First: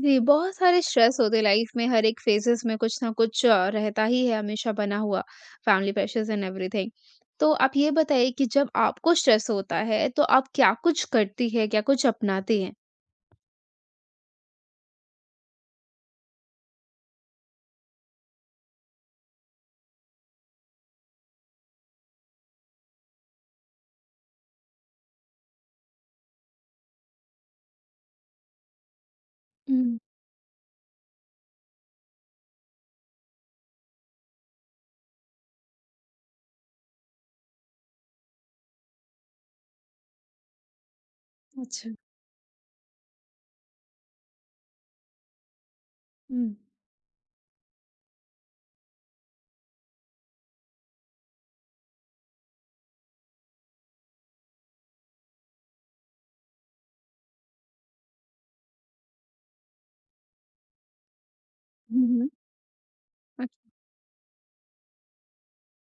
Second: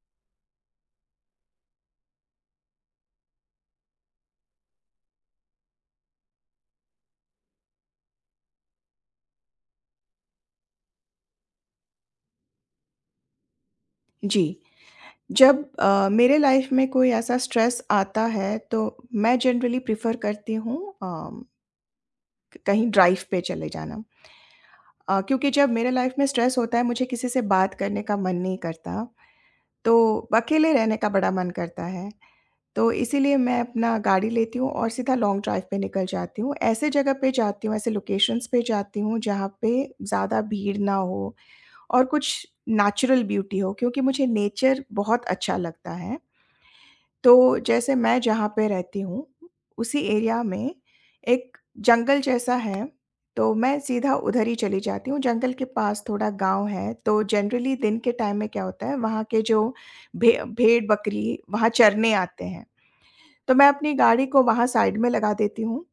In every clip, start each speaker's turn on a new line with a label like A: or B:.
A: जी, बहुत सारे स्ट्रेस होते हैं लाइफ में हर एक फेजेस में कुछ ना कुछ रहता ही है हमेशा बना हुआ। Family pressures and everything. तो आप ये बताइए कि जब आपको स्ट्रेस होता है तो आप क्या कुछ करती है, क्या कुछ अपनाती हैं?
B: जी, जब मेरे लाइफ़ में कोई ऐसा स्ट्रेस आता है तो मैं जनरली प्रेफ़र करती हूँ अ, क कहीं ड्राइव पे चले जाना। क्योंकि जब मेरे लाइफ़ में स्ट्रेस होता है मुझे किसी से बात करने का मन नहीं करता,
A: हुँ,
B: तो अकेले रहने का बड़ा मन करता है। तो इसीलिए मैं अपना गाड़ी लेती हूँ और सीधा लॉन्ग ड्राइव पे निकल जाती हूँ। ऐसे जगह पे जाती हूँ, ऐसे लोकेशंस पे जाती हूँ जहाँ पे ज़्यादा भीड़ ना हो
A: अच्छा।
B: और कुछ नेचुरल ब्यूटी हो, क्योंकि मुझे नेचर बहुत अच्छा लगता है।
A: हुँ,
B: तो जैसे मैं जहाँ पे रहती हूँ, उसी एरिया में एक जंगल जैसा है, तो मैं सीधा उधर ही चली जाती हूँ। जंगल के पास थोड़ा गाँव है, तो जनरली दिन के टाइम में क्या होता है, वहाँ के जो भे भेड़-बकरी वहाँ
A: हुँ,
B: चरने
A: हुँ।
B: आते हैं। तो मैं
A: अच्छा।
B: अपनी गाड़ी को वहाँ साइड में लगा देती हूँ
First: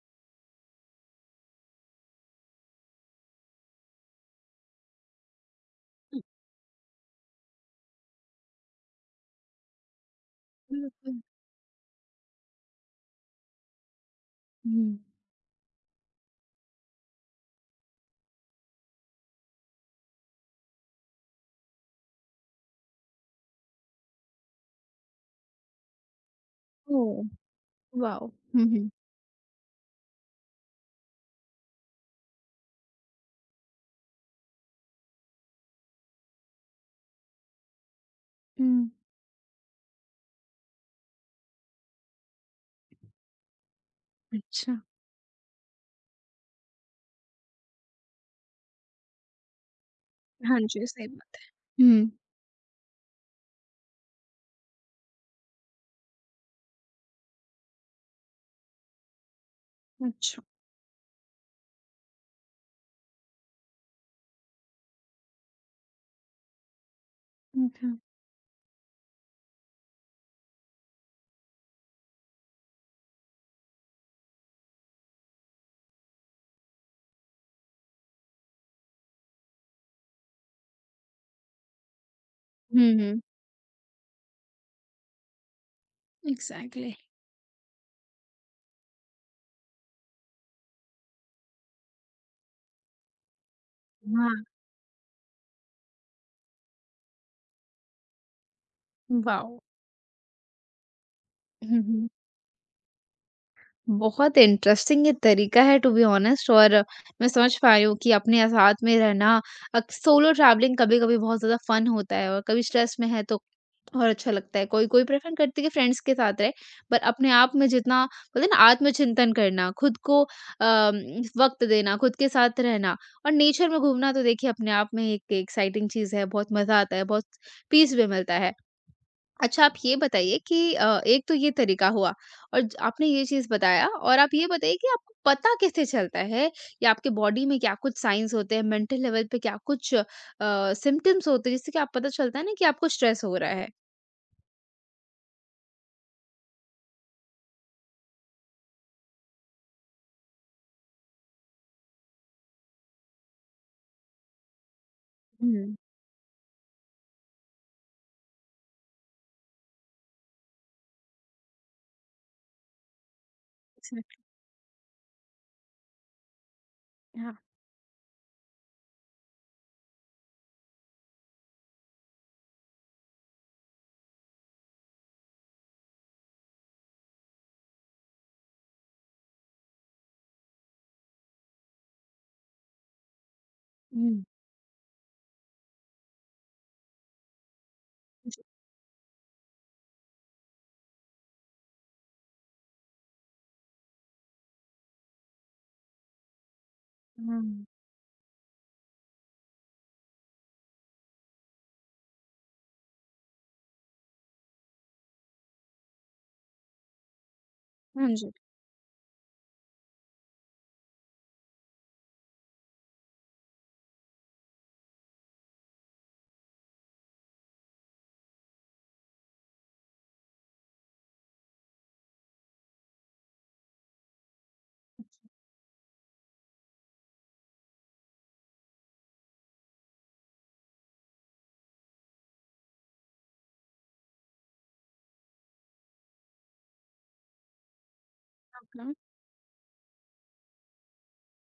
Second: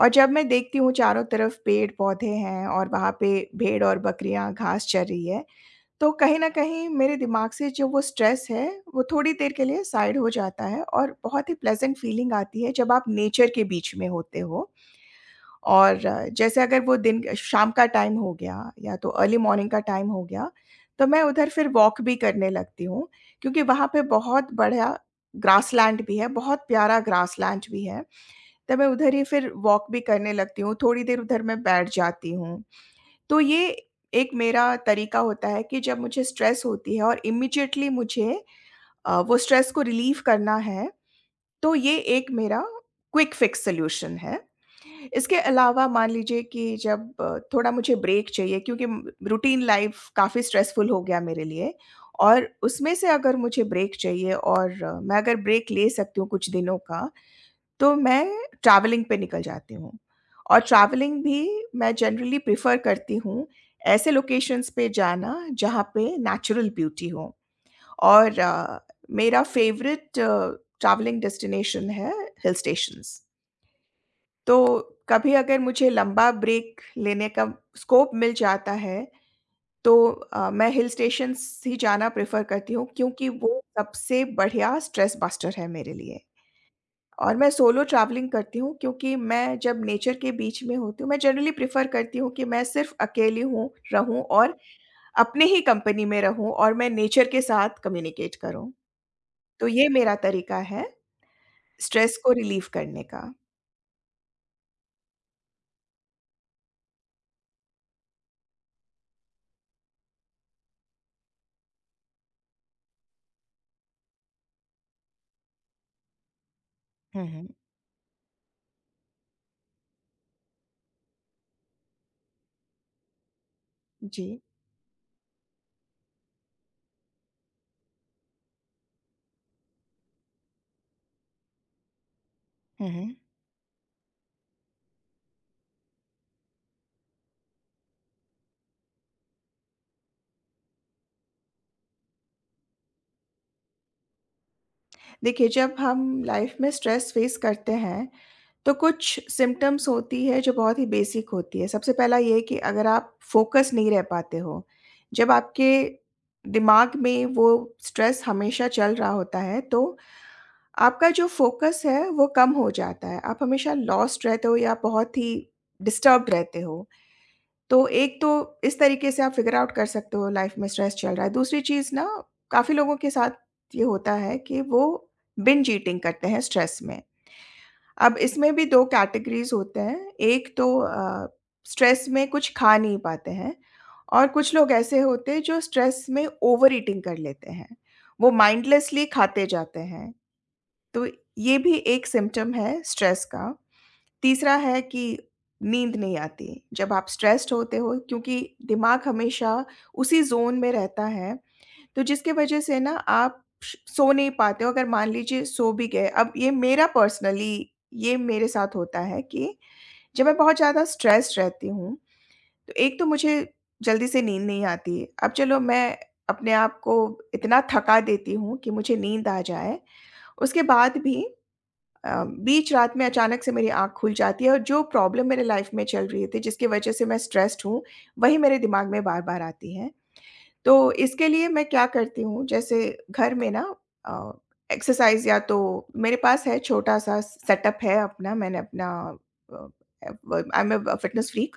B: और जब मैं देखती हूँ चारों तरफ पेड़-पौधे हैं और वहाँ पे भेड़ और बकरियाँ घास चर रही है, तो कहीं न कहीं मेरे दिमाग से जो वो स्ट्रेस है, वो थोड़ी देर के लिए साइड हो जाता है और
A: बिल्कुल,
B: बहुत ही प्लेज़ेंट फीलिंग आती है जब आप नेचर के बीच में होते हो।
A: हुँ।
B: और जैसे अगर वो दिन शाम का टाइम हो गया या तो अर्ली मॉर्निंग का टाइम हो गया, तो मैं उधर फिर वॉक भी करने लगती हूँ, क्योंकि वहाँ पे बहुत बढ़िया ग्रासलैंड भी है, बहुत प्यारा
A: ओह!
B: ग्रासलैंड भी है।
A: वाओ! हुँ,
B: तो मैं
A: हुँ।
B: उधर ही फिर वॉक भी करने लगती हूँ, थोड़ी देर उधर मैं बैठ जाती हूँ। तो ये एक मेरा तरीका होता है कि जब मुझे स्ट्रेस होती है और इमीडिएटली मुझे
A: हुँ,
B: वो स्ट्रेस को रिलीव करना है, तो ये एक मेरा क्विक फिक्स सॉल्यूशन है।
A: अच्छा।
B: इसके अलावा मान लीजिए कि जब थोड़ा मुझे ब्रेक चाहिए, क्योंकि म रूटीन लाइफ़ काफ़ी
A: हाँ जी,
B: स्ट्रेसफुल हो
A: सही
B: गया
A: बात
B: मेरे
A: है।
B: लिए
A: हुँ।
B: और उसमें से अगर मुझे ब्रेक चाहिए और मैं अगर ब्रेक ले सकती हूँ कुछ दिनों का, तो मैं ट्रैवलिंग पे निकल जाती हूँ
A: अच्छा,
B: और ट्रैवलिंग भी मैं जनरली प्रेफ़र करती हूँ ऐसे लोकेशंस पे जाना जहाँ पे नेचुरल ब्यूटी हो।
A: हुँ, हुँ।
B: और मेरा फ़ेवरेट ट्रैवलिंग डेस्टिनेशन है हिल स्टेशंस। तो कभी अगर मुझे लंबा ब्रेक लेने का स्कोप मिल जाता है, तो मैं हिल स्टेशंस ही जाना प्रेफ़र करती हूँ,
A: हुँ, हुँ।
B: क्योंकि वो सबसे बढ़िया स्ट्रेस बस्टर है मेरे लिए।
A: एग्ज़ैक्टली।
B: और मैं सोलो ट्रैवलिंग करती हूँ, क्योंकि मैं जब नेचर के बीच में होती हूँ, मैं जनरली प्रेफ़र करती हूँ कि मैं सिर्फ़ अकेली हूँ रहूँ
A: हाँ।
B: और अपने ही कंपनी में रहूँ और मैं नेचर के साथ कम्युनिकेट करूँ।
A: वाओ!
B: तो ये मेरा तरीका है
A: हुँ, हुँ।
B: स्ट्रेस को रिलीव करने का।
A: बहुत इंटरेस्टिंग ये तरीका है टू बी ऑनेस्ट। और मैं समझ पा रही हूँ कि अपने साथ में रहना, सोलो ट्रैवलिंग कभी-कभी बहुत ज़्यादा फन होता है और कभी स्ट्रेस में है तो और अच्छा लगता है। कोई-कोई प्रेफर करती है कि फ्रेंड्स के साथ रहे, पर
B: हुँ,
A: अपने
B: हुँ।
A: आप में जितना बोलते हैं ना आत्मचिंतन करना, खुद को वक़्त देना, खुद के साथ रहना और नेचर में घूमना, तो
B: जी।
A: देखिए अपने आप में एक एक्साइटिंग चीज़ है, बहुत मज़ा आता है, बहुत पीस भी मिलता है। अच्छा, आप ये बताइए कि एक तो ये तरीका हुआ और ज
B: हुँ,
A: आपने
B: हुँ।
A: ये चीज़ बताया, और आप ये बताइए कि आपको पता कैसे चलता है या आपके बॉडी में क्या कुछ साइन्स होते हैं, मेंटल लेवल पे क्या कुछ सिम्पटम्स होते हैं जिससे कि आप पता चलता है ना कि आपको स्ट्रेस हो रहा है?
B: देखिए, जब हम लाइफ में स्ट्रेस फेस करते हैं, तो कुछ सिम्पटम्स होती है जो बहुत ही बेसिक होती है। सबसे पहला ये है कि अगर आप फ़ोकस नहीं रह पाते हो, जब
A: हुँ,
B: आपके दिमाग में वो स्ट्रेस हमेशा चल रहा होता है, तो आपका जो फ़ोकस है, वो कम हो जाता है। आप हमेशा लॉस्ट
A: एग्ज़ैक्टली
B: रहते हो या बहुत ही डिस्टर्ब्ड रहते हो।
A: हाँ।
B: तो एक तो इस तरीके से आप फिगर आउट कर सकते हो लाइफ में स्ट्रेस चल रहा है। दूसरी चीज़ ना, काफ़ी लोगों के साथ ये होता है कि वो बिंज ईटिंग करते हैं स्ट्रेस में। अब इसमें भी 2 कैटेगरीज़ होते हैं। एक तो स्ट्रेस में कुछ खा नहीं पाते हैं
A: हुँ।
B: और कुछ लोग ऐसे होते हैं जो स्ट्रेस में ओवर ईटिंग कर लेते हैं। वो
A: जी,
B: माइंडलेसली खाते जाते हैं। तो ये भी एक सिम्पटम है स्ट्रेस का। तीसरा है कि नींद नहीं आती जब आप स्ट्रेस्ड
A: हाँ।
B: होते हो, क्योंकि दिमाग हमेशा उसी ज़ोन में रहता है, तो जिसकी वज़ह से ना आप श सो नहीं पाते हो। अगर मान लीजिए सो भी गए, अब ये मेरा पर्सनली
A: हाँ
B: ये
A: जी,
B: मेरे साथ होता है कि जब मैं बहुत ज़्यादा स्ट्रेस्ड रहती हूँ, तो एक तो मुझे जल्दी से नींद नहीं आती है। अब चलो मैं अपने आप को इतना थका देती हूँ कि मुझे नींद आ जाए, उसके बाद भी अ, बीच रात में अचानक से मेरी आँख खुल जाती है और जो प्रॉब्लम मेरे लाइफ में चल रही थी जिसकी वजह से मैं स्ट्रेस्ड हूँ, वही मेरे दिमाग में बार-बार आती है। तो इसके लिए मैं क्या करती हूँ, जैसे घर में ना अ, एक्सरसाइज़ या तो मेरे पास है, छोटा-सा सेटअप है अपना, मैंने
A: ओके।
B: अपना अ, व I am a fitness freak.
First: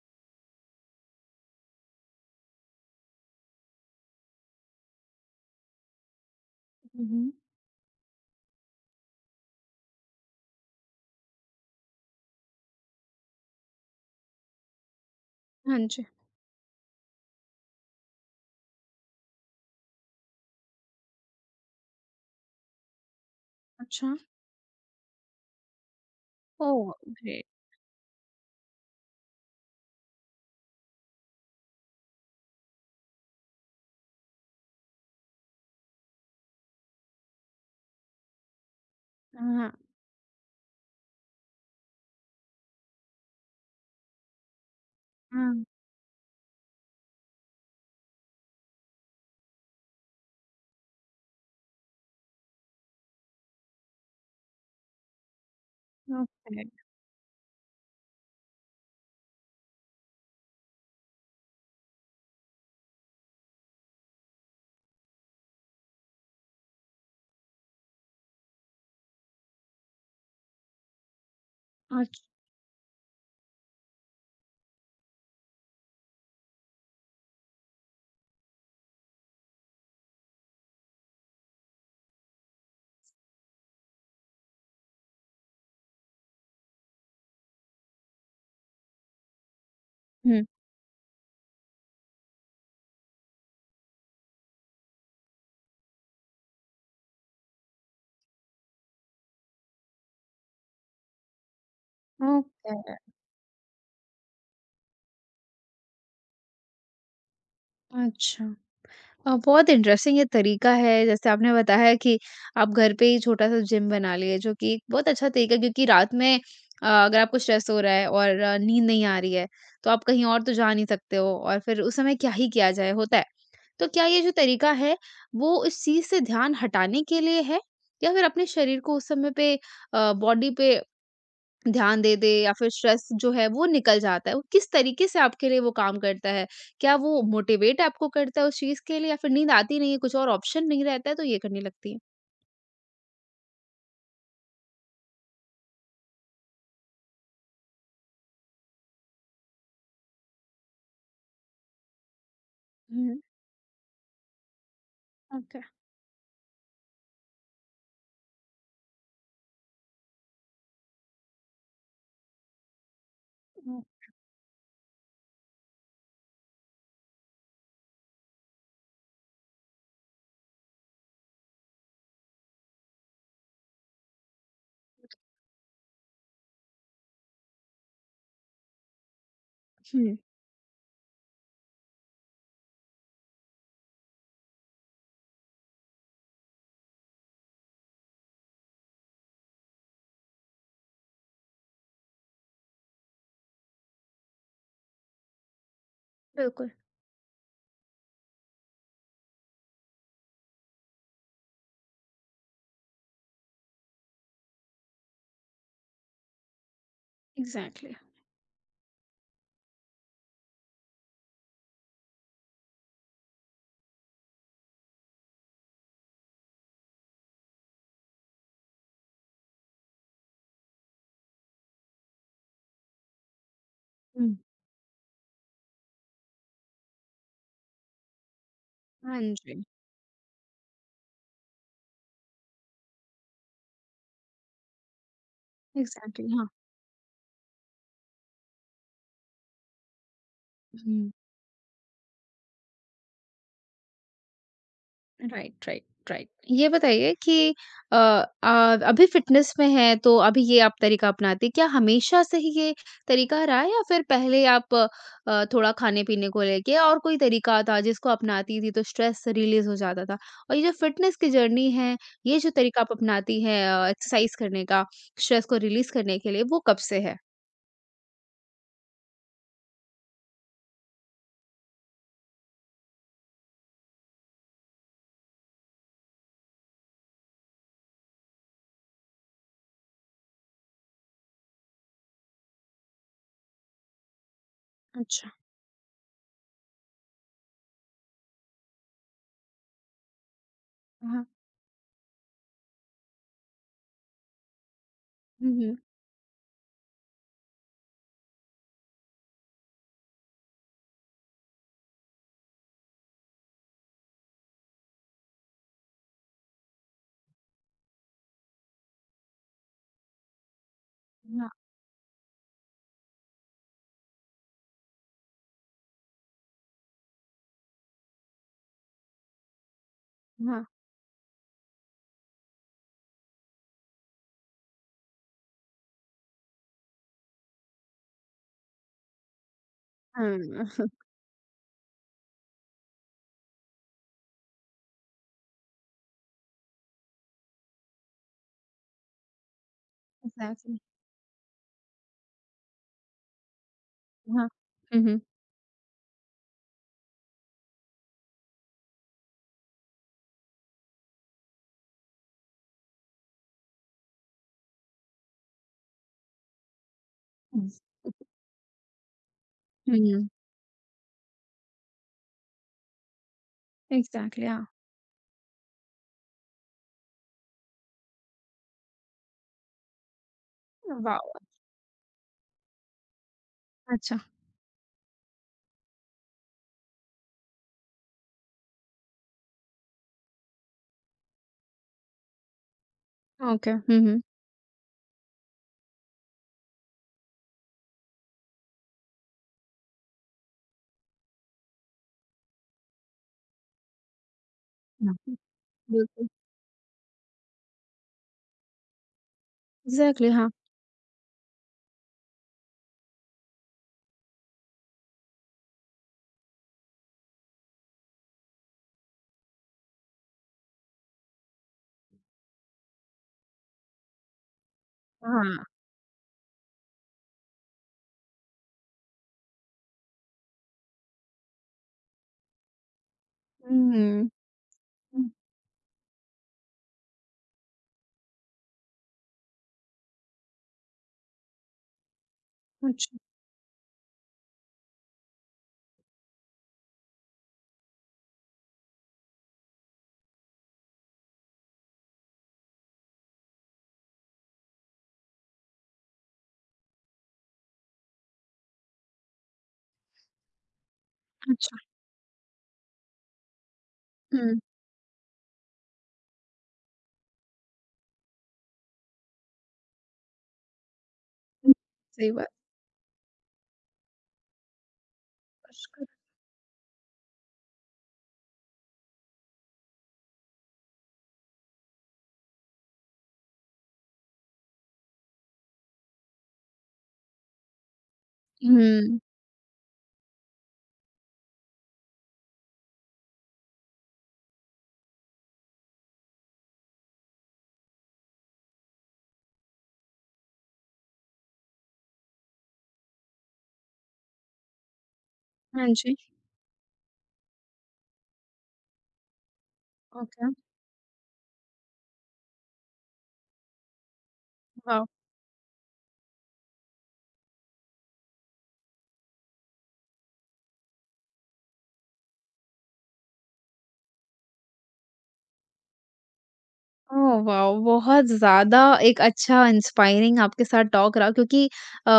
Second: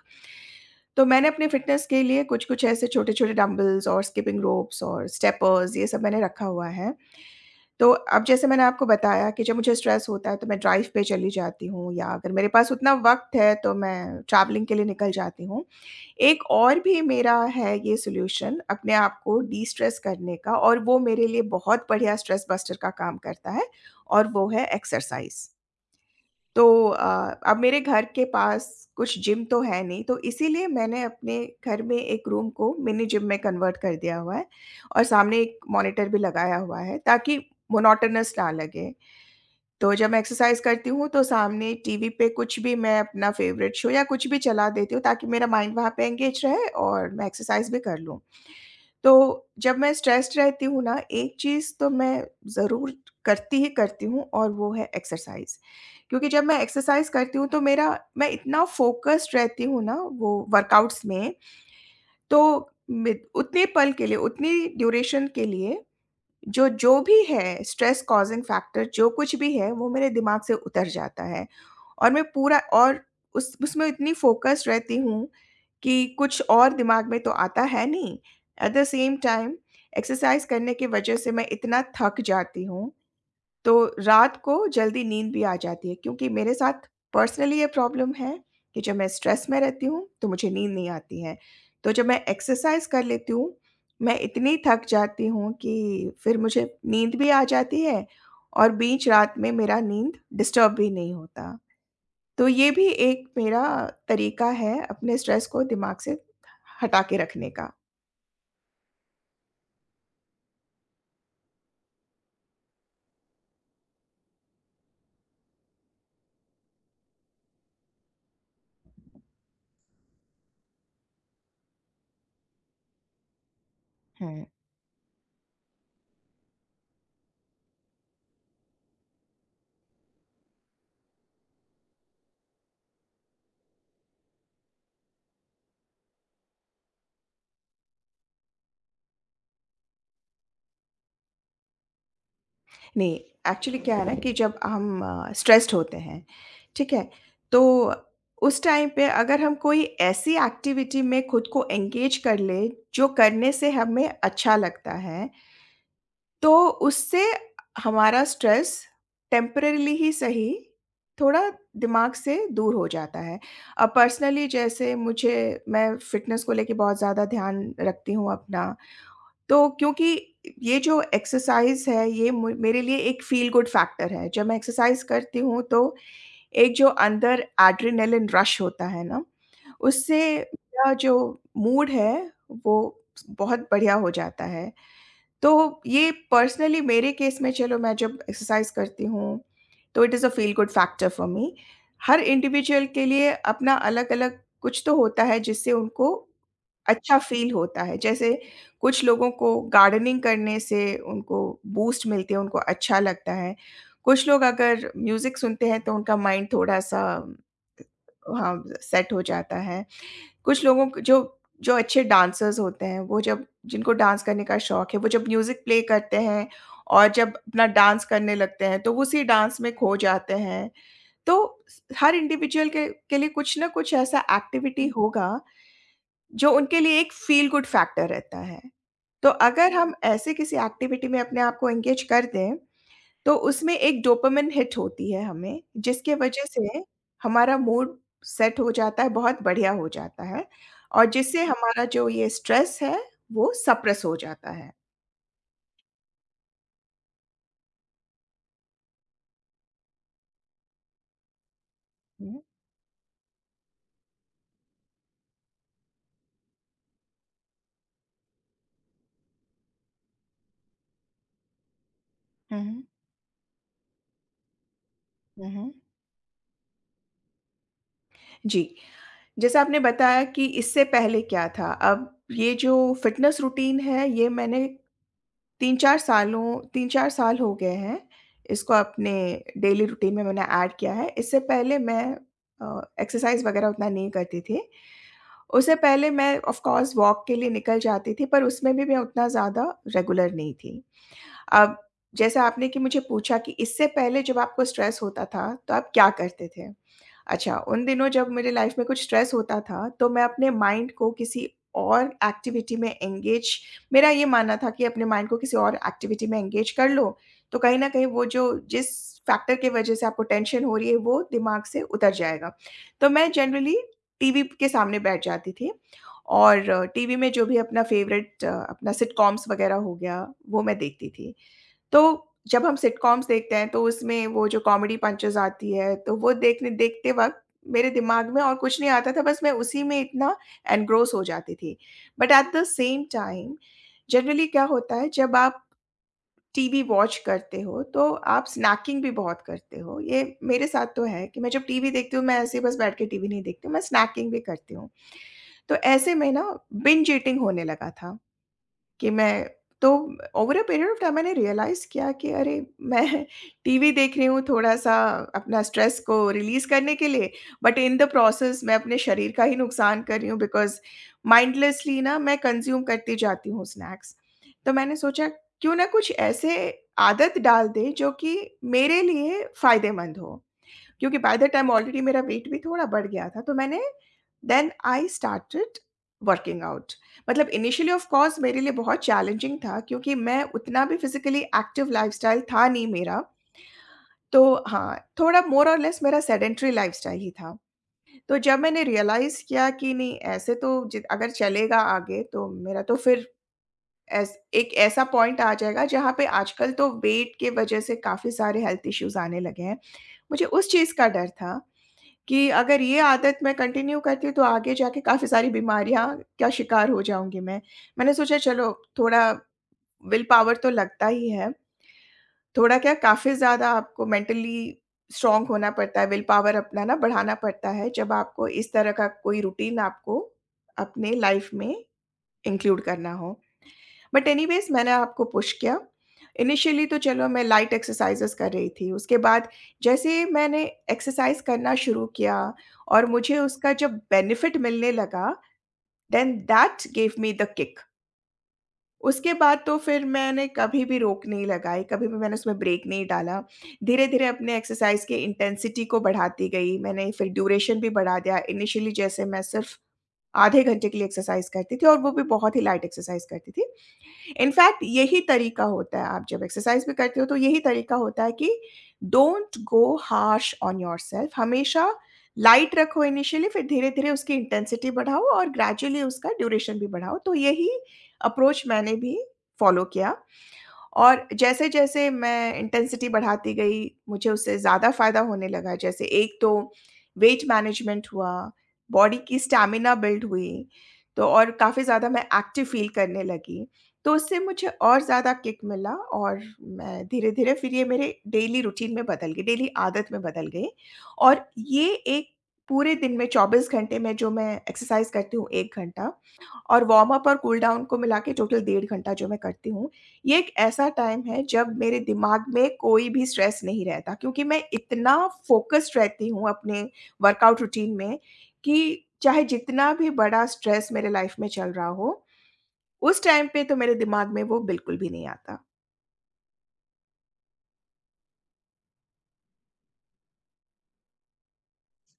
B: तो मैंने अपने फिटनेस के लिए कुछ-कुछ ऐसे छोटे-छोटे डंबल्स और स्किपिंग रोप्स और स्टेपर्स, ये सब मैंने रखा हुआ है।
A: हुँ, हुँ।
B: तो अब जैसे मैंने आपको बताया कि जब मुझे स्ट्रेस होता है तो मैं ड्राइव पे चली जाती हूँ, या अगर मेरे पास उतना वक़्त है तो मैं ट्रैवलिंग के लिए निकल जाती हूँ।
A: हाँ जी,
B: एक और भी मेरा है ये सॉल्यूशन अपने आप को डिस्ट्रेस करने का और वो मेरे लिए बहुत बढ़िया स्ट्रेस बस्टर का काम करता है,
A: अच्छा।
B: और वो है एक्सरसाइज़। तो
A: ओह! ग्रेट।
B: अब मेरे घर के पास कुछ जिम तो है नहीं, तो इसीलिए मैंने अपने घर में एक रूम को मिनी जिम में कन्वर्ट कर दिया हुआ है और सामने एक मॉनिटर भी लगाया हुआ है ताकि मोनोटोनस ना लगे।
A: हाँ,
B: तो जब मैं एक्सरसाइज़ करती हूँ, तो सामने टीवी पे कुछ भी, मैं अपना फ़ेवरेट शो या कुछ भी चला देती हूँ, ताकि मेरा
A: हाँ,
B: माइंड वहाँ पे एंगेज रहे और मैं एक्सरसाइज़ भी कर लूँ। तो जब मैं स्ट्रेस्ड रहती हूँ ना, एक चीज़ तो मैं ज़रूर करती ही करती हूँ और वो है एक्सरसाइज़। क्योंकि जब मैं
A: ओके,
B: एक्सरसाइज़ करती हूँ तो मेरा मैं इतना फ़ोकस्ड रहती हूँ ना वो वर्कआउट्स में, तो मे उतने पल के लिए, उतनी ड्यूरेशन के लिए जो जो भी है स्ट्रेस कॉज़िंग फैक्टर, जो कुछ भी है वो मेरे दिमाग से उतर जाता है और
A: अच्छा।
B: मैं पूरा और उस उसमें इतनी फ़ोकस्ड रहती हूँ कि कुछ और दिमाग में तो आता है नहीं। At the same time exercise करने की वज़ह से मैं इतना थक जाती हूँ, तो रात को जल्दी नींद भी आ जाती है, क्योंकि मेरे साथ पर्सनली ये प्रॉब्लम है कि जब मैं स्ट्रेस में रहती हूँ, तो
A: हुँ।
B: मुझे नींद नहीं आती है। तो जब मैं एक्सरसाइज़ कर लेती हूँ, मैं इतनी थक जाती हूँ कि फिर मुझे नींद भी आ जाती है और बीच रात में मेरा नींद डिस्टर्ब भी नहीं होता। तो ये भी
A: ओके,
B: एक मेरा तरीका है अपने स्ट्रेस को दिमाग से हटा के रखने का।
A: अच्छा। बहुत इंटरेस्टिंग ये तरीका है, जैसे आपने बताया कि आप घर पे ही छोटा-सा जिम बना लिए, जो कि एक बहुत अच्छा तरीका है क्योंकि रात में अगर आपको स्ट्रेस हो रहा है और नींद नहीं आ रही है, तो आप कहीं और तो जा नहीं सकते हो, और फिर उस समय क्या ही किया जाए, होता है। तो क्या ये जो
B: हुँ।
A: तरीका है, वो इस चीज़ से ध्यान हटाने के लिए है या फिर अपने शरीर को उस समय पे, बॉडी पे ध्यान दे दे या फिर स्ट्रेस जो है वो निकल जाता है, वो किस तरीके से आपके लिए वो काम करता है? क्या वो मोटिवेट आपको करता है उस चीज़ के लिए या फिर नींद आती नहीं है, कुछ और ऑप्शन नहीं रहता है तो ये करने लगती हैं?
B: नहीं, एक्चुअली क्या है ना कि जब हम स्ट्रेस्ड होते हैं, ठीक है? तो उस टाइम पे अगर हम कोई ऐसी एक्टिविटी में खुद को एंगेज कर लें, जो
A: हुँ,
B: करने से हमें अच्छा लगता है,
A: ओके,
B: तो उससे हमारा स्ट्रेस टेम्परेरीली ही सही, थोड़ा दिमाग से दूर हो जाता है।
A: हुँ,
B: अब पर्सनली जैसे मुझे मैं फ़िटनेस को लेके बहुत ज़्यादा ध्यान रखती हूँ अपना, तो क्योंकि ये जो एक्सरसाइज़ है ये मु मेरे लिए एक फ़ील गुड फैक्टर है। जब मैं एक्सरसाइज़ करती हूँ तो एक जो अंदर एड्रेनलिन रश होता है ना,
A: हुँ।
B: उससे मेरा जो मूड है वो बहुत बढ़िया हो जाता है। तो ये पर्सनली मेरे केस में, चलो मैं जब एक्सरसाइज़ करती हूँ, तो it is a feel good factor for me. हर इंडिविजुअल के लिए अपना अलग-अलग कुछ तो होता है जिससे उनको
A: बिल्कुल,
B: अच्छा फ़ील होता है। जैसे कुछ लोगों को गार्डनिंग करने से उनको बूस्ट मिलती है, उनको अच्छा लगता है। कुछ लोग अगर म्यूज़िक सुनते हैं तो उनका माइंड थोड़ा-सा,
A: एग्ज़ैक्टली,
B: हाँ, सेट हो जाता है। कुछ लोगों क जो जो अच्छे डांसर्स होते हैं, वो जब जिनको डांस करने का शौक है, वो जब म्यूज़िक प्ले करते हैं और जब अपना डांस करने लगते हैं, तो वो उसी डांस में खो जाते हैं। तो स हर इंडिविजुअल के लिए कुछ ना कुछ ऐसा
A: हुँ।
B: एक्टिविटी हुँ। होगा, जो उनके लिए एक फ़ील गुड फैक्टर रहता है।
A: हाँ
B: तो
A: जी।
B: अगर हम ऐसे किसी एक्टिविटी में अपने आप को एंगेज कर दें तो उसमें एक डोपामाइन हिट होती है हमें, जिसके
A: एग्ज़ैक्टली,
B: वजह
A: हाँ।
B: से हमारा मूड सेट हो जाता है, बहुत बढ़िया हो जाता है और
A: हुँ।
B: जिससे हमारा जो ये स्ट्रेस है, वो सप्रेस हो जाता है।
A: Right, right, right. ये बताइए कि अभी फ़िटनेस में हैं तो अभी ये आप तरीका अपनाते हैं। क्या हमेशा से
B: हुँ,
A: ही ये तरीका रहा है या फिर पहले आप थोड़ा खाने-पीने को लेके और कोई तरीका था जिसको अपनाती थी तो स्ट्रेस रिलीज़ हो जाता था? और ये जो फ़िटनेस की जर्नी है, ये जो
B: हुँ,
A: तरीका
B: हुँ,
A: आप अपनाती हैं एक्सरसाइज़ करने का, स्ट्रेस
B: हुँ,
A: को
B: हुँ।
A: रिलीज़ करने के लिए, वो कब से है?
B: जी, जैसा आपने बताया कि इससे पहले क्या था, अब ये जो फ़िटनेस रूटीन है, ये मैंने 3-4 सालों 3-4 साल हो गए हैं, इसको अपने डेली रूटीन में मैंने ऐड किया है। इससे पहले मैं अ, एक्सरसाइज़ वगैरह उतना नहीं करती थी।
A: अच्छा,
B: उससे पहले मैं ऑफ़ कोर्स वॉक के लिए निकल जाती थी, पर उसमें भी मैं उतना ज़्यादा रेगुलर नहीं थी।
A: हाँ।
B: अब जैसे आपने कि मुझे पूछा कि इससे पहले जब आपको स्ट्रेस होता
A: हुँ,
B: था, तो
A: हुँ।
B: आप क्या करते थे? अच्छा, उन दिनों जब मेरे लाइफ़ में कुछ स्ट्रेस होता था, तो मैं अपने माइंड को किसी और एक्टिविटी में एंगेज, मेरा ये मानना था कि अपने माइंड को किसी और एक्टिविटी में एंगेज कर लो, तो कहीं न कहीं वो जो जिस फैक्टर की वजह से आपको टेंशन हो रही है, वो
A: हाँ,
B: दिमाग से उतर जाएगा। तो मैं जनरली टीवी के सामने बैठ जाती थी और टीवी में जो भी अपना फ़ेवरेट अपना सिटकॉम्स वग़ैरह हो गया, वो
A: हाँ।
B: मैं देखती थी। तो जब हम सिटकॉम्स देखते हैं तो उसमें वो जो कॉमेडी पंचेज़ आती है, तो वो देखने देखते वक़्त मेरे दिमाग में और कुछ नहीं आता था, बस मैं उसी में
A: हाँ,
B: इतना एनग्रोस हो जाती थी। But at the same time generally क्या होता है जब आप टीवी वॉच करते हो, तो आप स्नैकिंग भी बहुत करते हो। ये मेरे
A: एग्ज़ैक्टली,
B: साथ तो है कि मैं जब टीवी देखती हूँ, मैं ऐसे ही बस बैठ के टीवी नहीं देखती हूँ, मैं स्नैकिंग भी
A: हाँ।
B: करती हूँ।
A: हुँ, हुँ।
B: तो ऐसे में ना बिंज ईटिंग होने लगा था। कि मैं तो over a period of time मैंने रियलाइज़ किया कि अरे मैं टीवी देख रही हूँ थोड़ा-सा अपना स्ट्रेस को रिलीज़ करने के लिए, बट इन द प्रोसेस मैं अपने शरीर का ही नुकसान कर
A: हुँ।
B: रही हूँ बिकॉज़ माइंडलेसली ना मैं कंज़्यूम करती जाती हूँ स्नैक्स।
A: एग्ज़ैक्टली हाँ।
B: तो मैंने सोचा क्यों ना कुछ ऐसे आदत डाल दें जो कि मेरे लिए फ़ायदेमंद हो। क्योंकि
A: wow!
B: By the time already मेरा वेट भी थोड़ा बढ़ गया था, तो मैंने
A: अच्छा,
B: then I started working out. मतलब इनिशियली ऑफ कोर्स मेरे लिए बहुत चैलेंजिंग था, क्योंकि मैं उतना भी फिज़िकली एक्टिव लाइफ़स्टाइल था नहीं मेरा।
A: ओके। हुँ, हुँ।
B: तो हाँ, थोड़ा मोर और लेस मेरा सेडेंटरी लाइफ़स्टाइल ही था। तो जब मैंने रियलाइज़ किया कि नहीं, ऐसे तो जि अगर चलेगा आगे तो मेरा तो फिर ऐस एक ऐसा
A: हुँ। हुँ,
B: पॉइंट आ जाएगा जहाँ पे
A: बिल्कुल।
B: आजकल तो वेट के वज़ह से काफ़ी सारे हेल्थ इश्यूज़ आने लगे हैं।
A: एग्ज़ैक्टली
B: मुझे
A: हाँ।
B: उस चीज़ का डर था कि अगर ये आदत मैं कंटिन्यू करती हूँ तो आगे जाके काफ़ी सारी बीमारियाँ का शिकार हो जाऊँगी मैं। मैंने सोचा चलो थोड़ा विल पावर तो लगता ही है, थोड़ा क्या, काफ़ी ज़्यादा आपको मेंटली स्ट्रॉन्ग
A: हाँ।
B: होना पड़ता है, विल पावर अपना ना बढ़ाना पड़ता है, जब आपको इस तरह का कोई रूटीन आपको अपने लाइफ़ में इंक्लूड करना हो।
A: हुँ,
B: बट एनीवेज़ मैंने आपको
A: हुँ।
B: पुश किया। इनिशियली तो चलो मैं लाइट एक्सरसाइज़ेज़ कर रही थी, उसके बाद जैसे ही मैंने एक्सरसाइज़ करना शुरू किया और
A: अच्छा,
B: मुझे उसका जब बेनिफिट मिलने लगा, then that give me the kick. उसके बाद तो फिर मैंने कभी भी रोक नहीं लगाई, कभी भी मैंने उसमें ब्रेक नहीं डाला। धीरे-धीरे अपने एक्सरसाइज़ की इंटेंसिटी को बढ़ाती गई, मैंने फिर ड्यूरेशन भी बढ़ा दिया। इनिशियली जैसे मैं सिर्फ़ आधे घंटे के लिए एक्सरसाइज़ करती
A: अच्छा।
B: थी, और वो भी बहुत ही लाइट एक्सरसाइज़ करती थी।
A: हुँ।
B: इनफैक्ट यही तरीका होता है, आप जब एक्सरसाइज़ भी करते हो तो यही तरीका होता है कि don't go harsh on yourself, हमेशा
A: सही बात।
B: लाइट रखो इनिशियली, फिर धीरे-धीरे उसकी इंटेंसिटी बढ़ाओ और ग्रेजुअली उसका ड्यूरेशन भी बढ़ाओ। तो यही अप्रोच मैंने भी फॉलो किया। और जैसे-जैसे मैं इंटेंसिटी बढ़ाती गई, मुझे उससे ज़्यादा फ़ायदा होने लगा। जैसे एक तो वेट मैनेजमेंट हुआ, बॉडी
A: हुँ।
B: की स्टैमिना बिल्ड हुई, तो और काफ़ी ज़्यादा मैं एक्टिव फ़ील करने लगी। तो उससे मुझे और ज़्यादा किक मिला, और मैं धीरे-धीरे फिर ये मेरे डेली रूटीन में बदल गई, डेली आदत में बदल गई। और ये एक पूरे दिन में 24 घंटे में जो मैं एक्सरसाइज़ करती हूँ 1
A: हाँ
B: घंटा,
A: जी,
B: और वार्म अप और कूल डाउन को मिला के टोटल 1.5 घंटा जो मैं करती हूँ, ये एक
A: ओके,
B: ऐसा टाइम है जब मेरे दिमाग में कोई भी स्ट्रेस नहीं रहता, क्योंकि मैं
A: वाओ!
B: इतना फ़ोकस्ड रहती हूँ अपने वर्कआउट रूटीन में कि चाहे जितना भी बड़ा स्ट्रेस मेरे लाइफ़ में चल रहा हो, उस टाइम पे तो मेरे दिमाग में वो बिल्कुल भी नहीं आता।
A: Oh wow! बहुत ज़्यादा एक अच्छा इंस्पायरिंग आपके साथ टॉक रहा, क्योंकि अ,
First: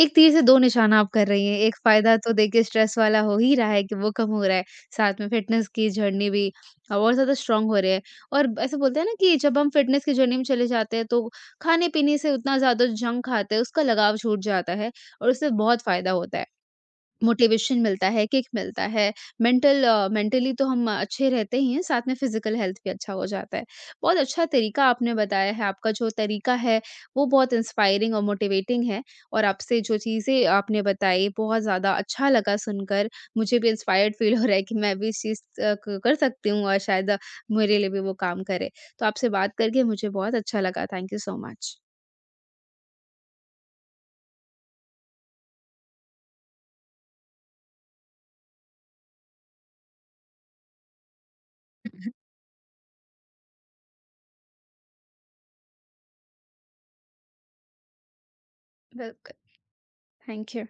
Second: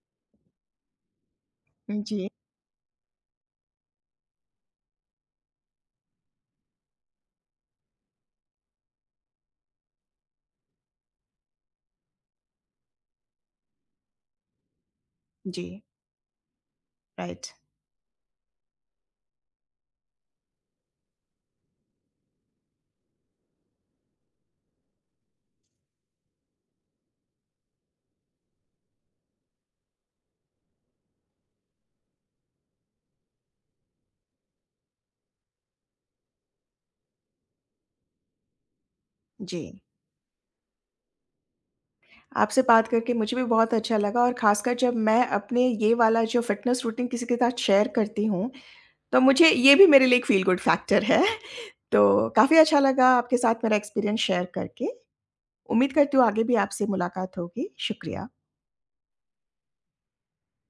A: एक तीर से दो निशाना आप कर रही हैं। एक फ़ायदा
B: जी।
A: तो देखिए स्ट्रेस वाला हो ही रहा है कि वो कम हो रहा है, साथ में फ़िटनेस की जर्नी भी और ज़्यादा स्ट्रॉन्ग हो रही है। और ऐसे बोलते हैं ना कि जब हम फ़िटनेस की जर्नी में चले जाते हैं तो खाने-पीने से उतना ज़्यादा जंक खाते हैं, उसका लगाव छूट जाता है और उससे
B: जी,
A: बहुत फ़ायदा होता है।
B: राइट।
A: मोटिवेशन मिलता है, किक मिलता है, मेंटली तो हम अच्छे रहते ही हैं, साथ में फिज़िकल हेल्थ भी अच्छा हो जाता है। बहुत अच्छा तरीका आपने बताया है, आपका जो तरीका है, वो बहुत इंस्पायरिंग और मोटिवेटिंग है, और आपसे जो चीज़ें आपने बताई, बहुत ज़्यादा अच्छा लगा सुनकर। मुझे भी इंस्पायर्ड फ़ील हो रहा है कि मैं भी इस चीज़ अ, क कर सकती हूँ, और शायद मेरे लिए भी वो काम करे। तो आपसे बात
B: जी।
A: करके मुझे बहुत अच्छा लगा। Thank you so much.
B: आपसे बात करके मुझे भी बहुत अच्छा लगा, और ख़ासकर जब मैं अपने ये वाला जो फ़िटनेस रूटीन किसी के साथ शेयर करती हूँ, तो मुझे ये भी मेरे लिए एक फ़ील गुड फैक्टर है। तो काफ़ी अच्छा लगा आपके साथ मेरा एक्सपीरियंस शेयर करके। उम्मीद करती हूँ आगे भी आपसे मुलाकात होगी। शुक्रिया।
A: वेलकम। Thank you.